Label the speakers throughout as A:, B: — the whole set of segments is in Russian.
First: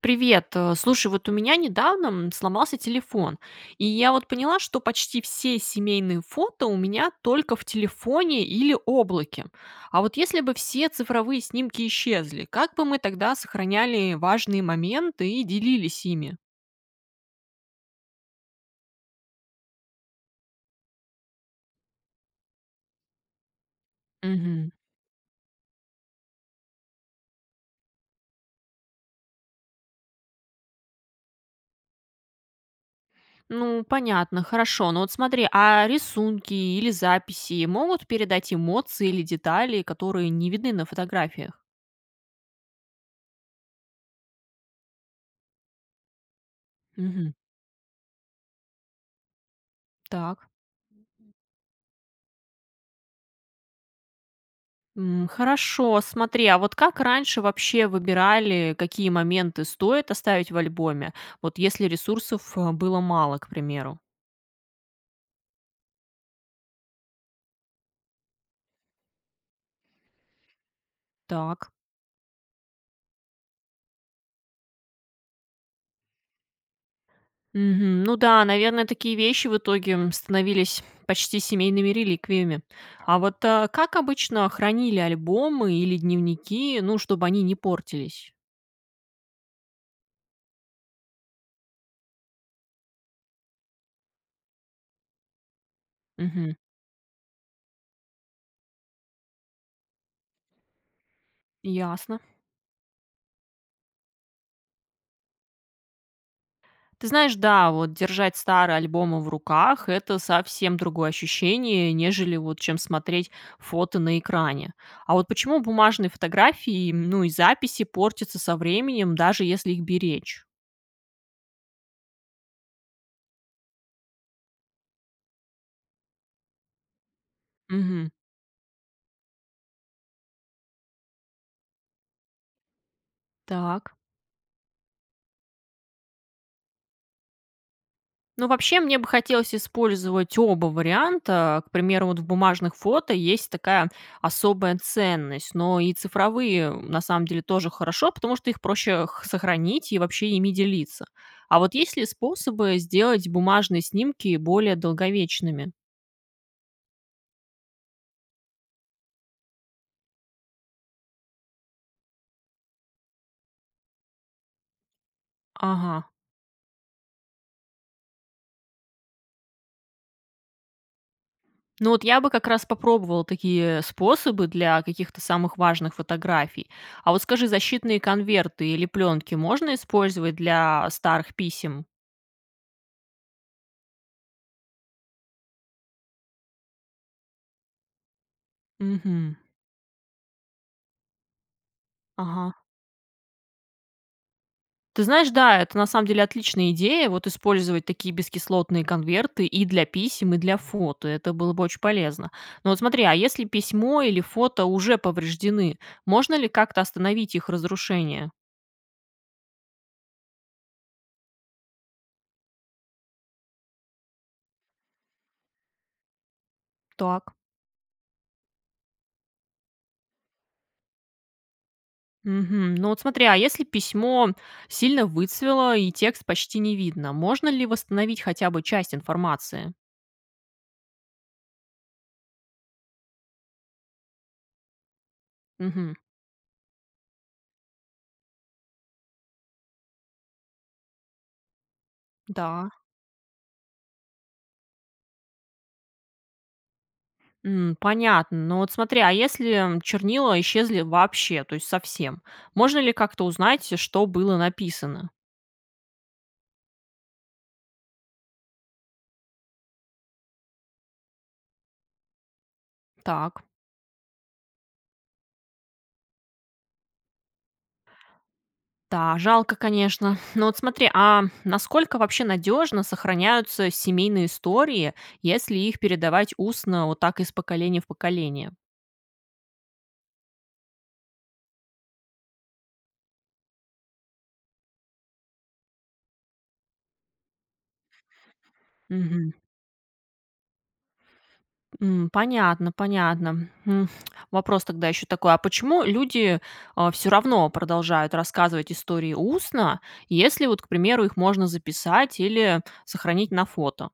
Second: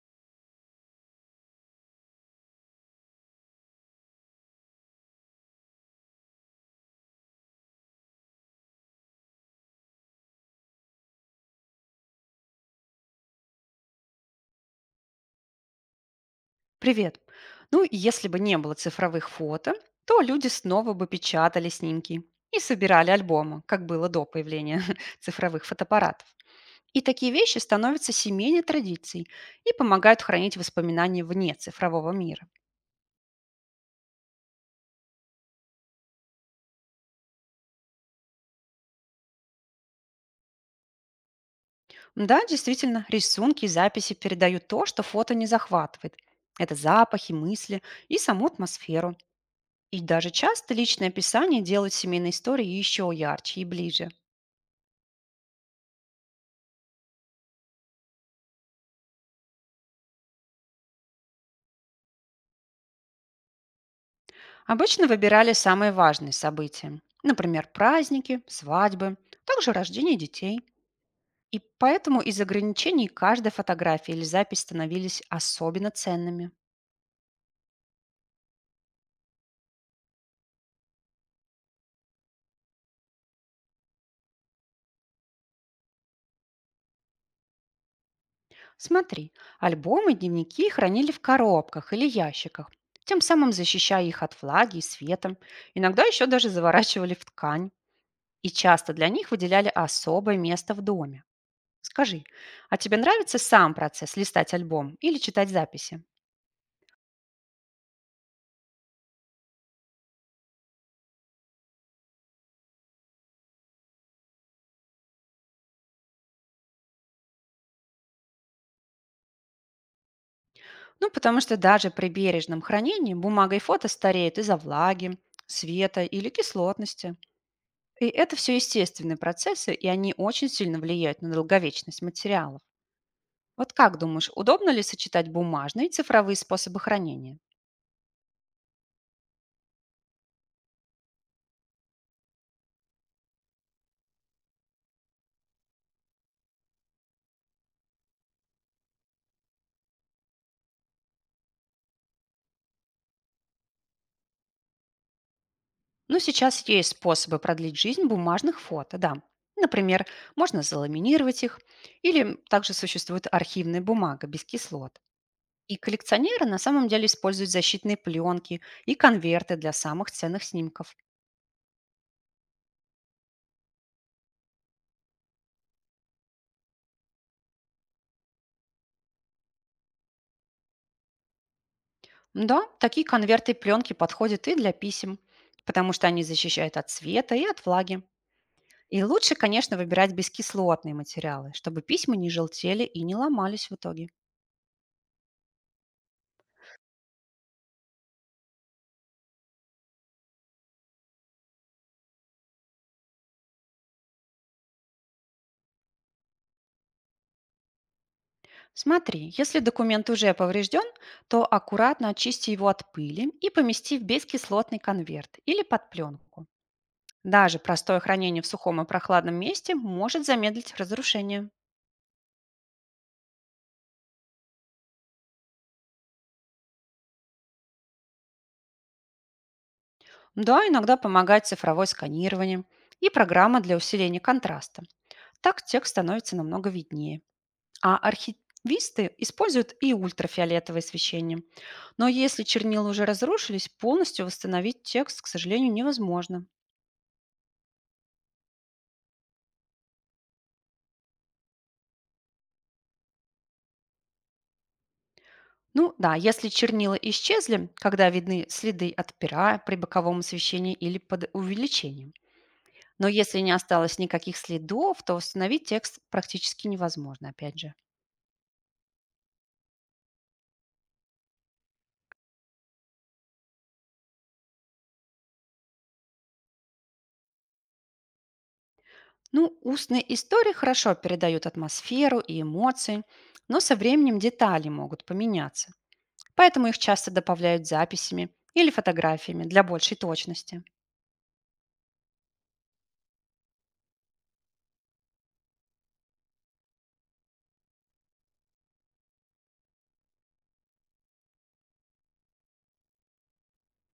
A: Привет. Слушай, вот у меня недавно сломался телефон, и я вот поняла, что почти все семейные фото у меня только в телефоне или облаке. А вот если бы все цифровые снимки исчезли, как бы мы тогда сохраняли важные моменты и делились ими?
B: Привет. Ну, и если бы не было цифровых фото, то люди снова бы печатали снимки и собирали альбомы, как было до
A: Мгм.
B: появления цифровых фотоаппаратов. И такие вещи становятся семейной традицией и помогают хранить воспоминания вне цифрового мира.
A: Ну, понятно, хорошо. Но вот смотри, а рисунки или записи могут передать эмоции или детали, которые не видны на фотографиях?
B: Да, действительно, рисунки и записи передают то, что фото не захватывает. Это запахи,
A: Мгм.
B: мысли и саму атмосферу. И даже
A: Так.
B: часто личное описание делают семейные истории еще ярче и ближе.
A: Хорошо. Смотри, а вот как раньше вообще выбирали, какие моменты стоит оставить в альбоме? Вот если ресурсов, было мало, к примеру.
B: Обычно выбирали самые важные события, например, праздники, свадьбы, также рождение детей. И
A: Так.
B: поэтому из ограничений каждая фотография или запись становились особенно ценными.
A: Мгм. Ну да, наверное, такие вещи в итоге, становились почти семейными реликвиями. А вот, как обычно хранили альбомы или дневники, ну, чтобы они не портились?
B: Смотри, альбомы и дневники хранили в коробках или ящиках, тем самым защищая их от влаги и света. Иногда еще даже
A: Мгм.
B: заворачивали в ткань. И часто для них выделяли особое место в доме.
A: Ясно.
B: Скажи, а тебе нравится сам процесс листать альбом или читать записи?
A: Ты знаешь, да, вот держать старые альбомы в руках — это совсем другое ощущение, нежели вот чем смотреть фото на экране. А вот почему бумажные фотографии, ну и записи портятся со временем, даже если их беречь?
B: Ну, потому что даже при бережном хранении бумага и фото стареют из-за влаги, света или кислотности. И
A: Угу.
B: это все естественные процессы, и они очень сильно влияют на долговечность материалов. Вот
A: Так.
B: как думаешь, удобно ли сочетать бумажные и цифровые способы хранения?
A: Ну, вообще, мне бы хотелось использовать оба варианта. К примеру, вот в бумажных фото есть такая особая ценность, но и цифровые, на самом деле, тоже хорошо, потому что их проще сохранить и вообще ими делиться. А вот есть ли способы сделать бумажные снимки более долговечными?
B: Ну, сейчас есть способы продлить жизнь бумажных фото, да. Например, можно заламинировать их, или также существует архивная бумага без кислот. И
A: Ага.
B: коллекционеры на самом деле используют защитные пленки и конверты для самых ценных снимков.
A: Ну вот я бы как раз попробовала такие способы для каких-то самых важных фотографий. А вот скажи, защитные конверты или пленки можно использовать для старых писем?
B: Да, такие конверты пленки подходят и для писем, потому что они защищают от света и от влаги. И лучше,
A: Угу.
B: конечно, выбирать бескислотные материалы, чтобы письма не
A: Ага.
B: желтели и не ломались в итоге.
A: Ты знаешь, да, это на самом деле отличная идея, вот использовать такие бескислотные конверты и для писем, и для фото. Это было бы очень полезно. Но вот смотри, а если письмо или фото уже повреждены, можно ли как-то остановить их разрушение?
B: Смотри, если документ уже поврежден, то аккуратно очисти его от пыли и помести в бескислотный конверт или под пленку.
A: Так.
B: Даже простое хранение в сухом и прохладном месте может замедлить разрушение.
A: Мгм. Ну вот смотри, а если письмо сильно выцвело и текст почти не видно, можно ли восстановить хотя бы часть информации?
B: Да, иногда помогает цифровое сканирование и программа для усиления контраста. Так текст
A: Мгм.
B: становится намного виднее. А архивисты используют и ультрафиолетовое освещение. Но если
A: Да.
B: чернила уже разрушились, полностью восстановить текст, к сожалению, невозможно.
A: Понятно. Но вот смотри, а если, чернила исчезли вообще, то есть совсем, можно ли как-то узнать, что было написано?
B: Ну да, если чернила исчезли, когда видны следы от пера при боковом освещении или под увеличением. Но если
A: Так.
B: не осталось никаких следов, то восстановить текст практически невозможно, опять же.
A: Да, жалко, конечно. Но вот смотри, а насколько вообще надежно сохраняются семейные истории, если их передавать устно вот так из поколения в поколение?
B: Ну, устные истории хорошо передают атмосферу и эмоции, но со временем детали могут поменяться. Поэтому их часто добавляют записями или фотографиями для большей точности.
A: Понятно, понятно. Вопрос тогда еще такой: а почему люди, все равно продолжают рассказывать истории устно, если вот, к примеру, их можно записать или сохранить на фото?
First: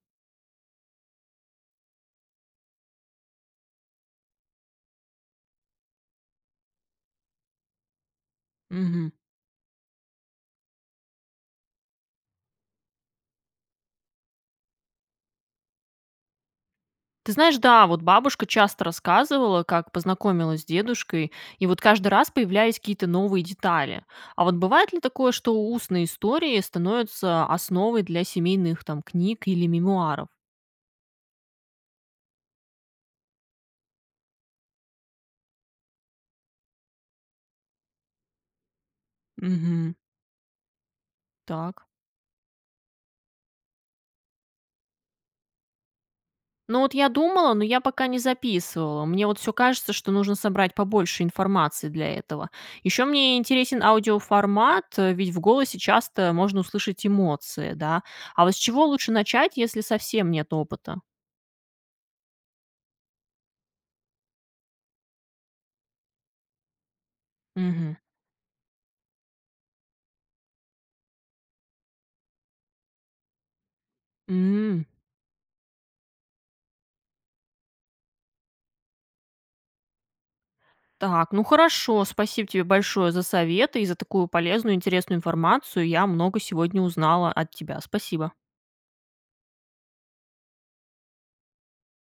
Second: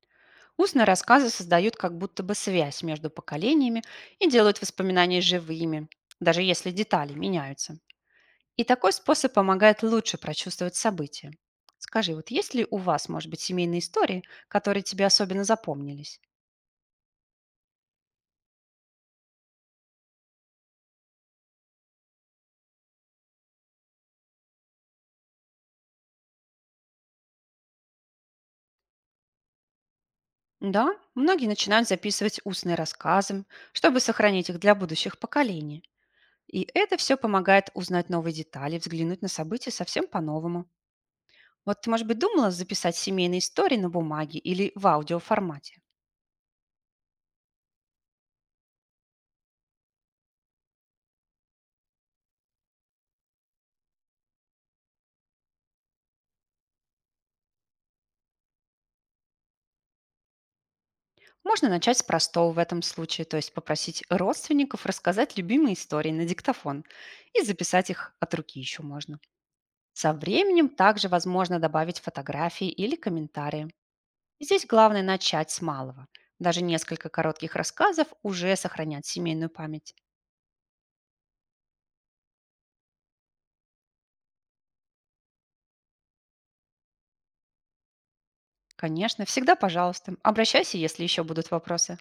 B: Устные рассказы создают как будто бы связь между поколениями и делают воспоминания живыми, даже если детали меняются. И такой
A: Мгм.
B: способ помогает лучше прочувствовать события. Скажи, вот есть ли у вас, может быть, семейные истории, которые тебе особенно запомнились?
A: Ты знаешь, да, вот бабушка часто рассказывала, как познакомилась с дедушкой, и вот каждый раз появлялись какие-то новые детали. А вот бывает ли такое, что устные истории становятся основой для семейных там книг или мемуаров?
B: Да, многие начинают записывать устные рассказы, чтобы сохранить их для будущих поколений. И это все помогает узнать новые детали, взглянуть на события
A: Мгм.
B: совсем по-новому. Вот
A: Так.
B: ты, может быть, думала записать семейные истории на бумаге или в аудиоформате?
A: Ну вот я думала, но я пока не записывала. Мне вот все кажется, что нужно собрать побольше информации для этого. Еще мне интересен аудиоформат, ведь в голосе часто можно услышать эмоции, да. А вот с чего лучше начать, если совсем нет опыта?
B: Можно начать с простого в этом случае, то есть попросить родственников рассказать любимые истории на диктофон и записать
A: Мгм.
B: их от руки еще можно. Со временем также возможно добавить фотографии или комментарии. Здесь
A: М.
B: главное начать с малого. Даже несколько коротких рассказов уже сохранят семейную память.
A: Так, ну хорошо, спасибо тебе большое за советы и за такую полезную, интересную информацию. Я много сегодня узнала от тебя. Спасибо.
B: Конечно, всегда пожалуйста. Обращайся, если еще будут вопросы.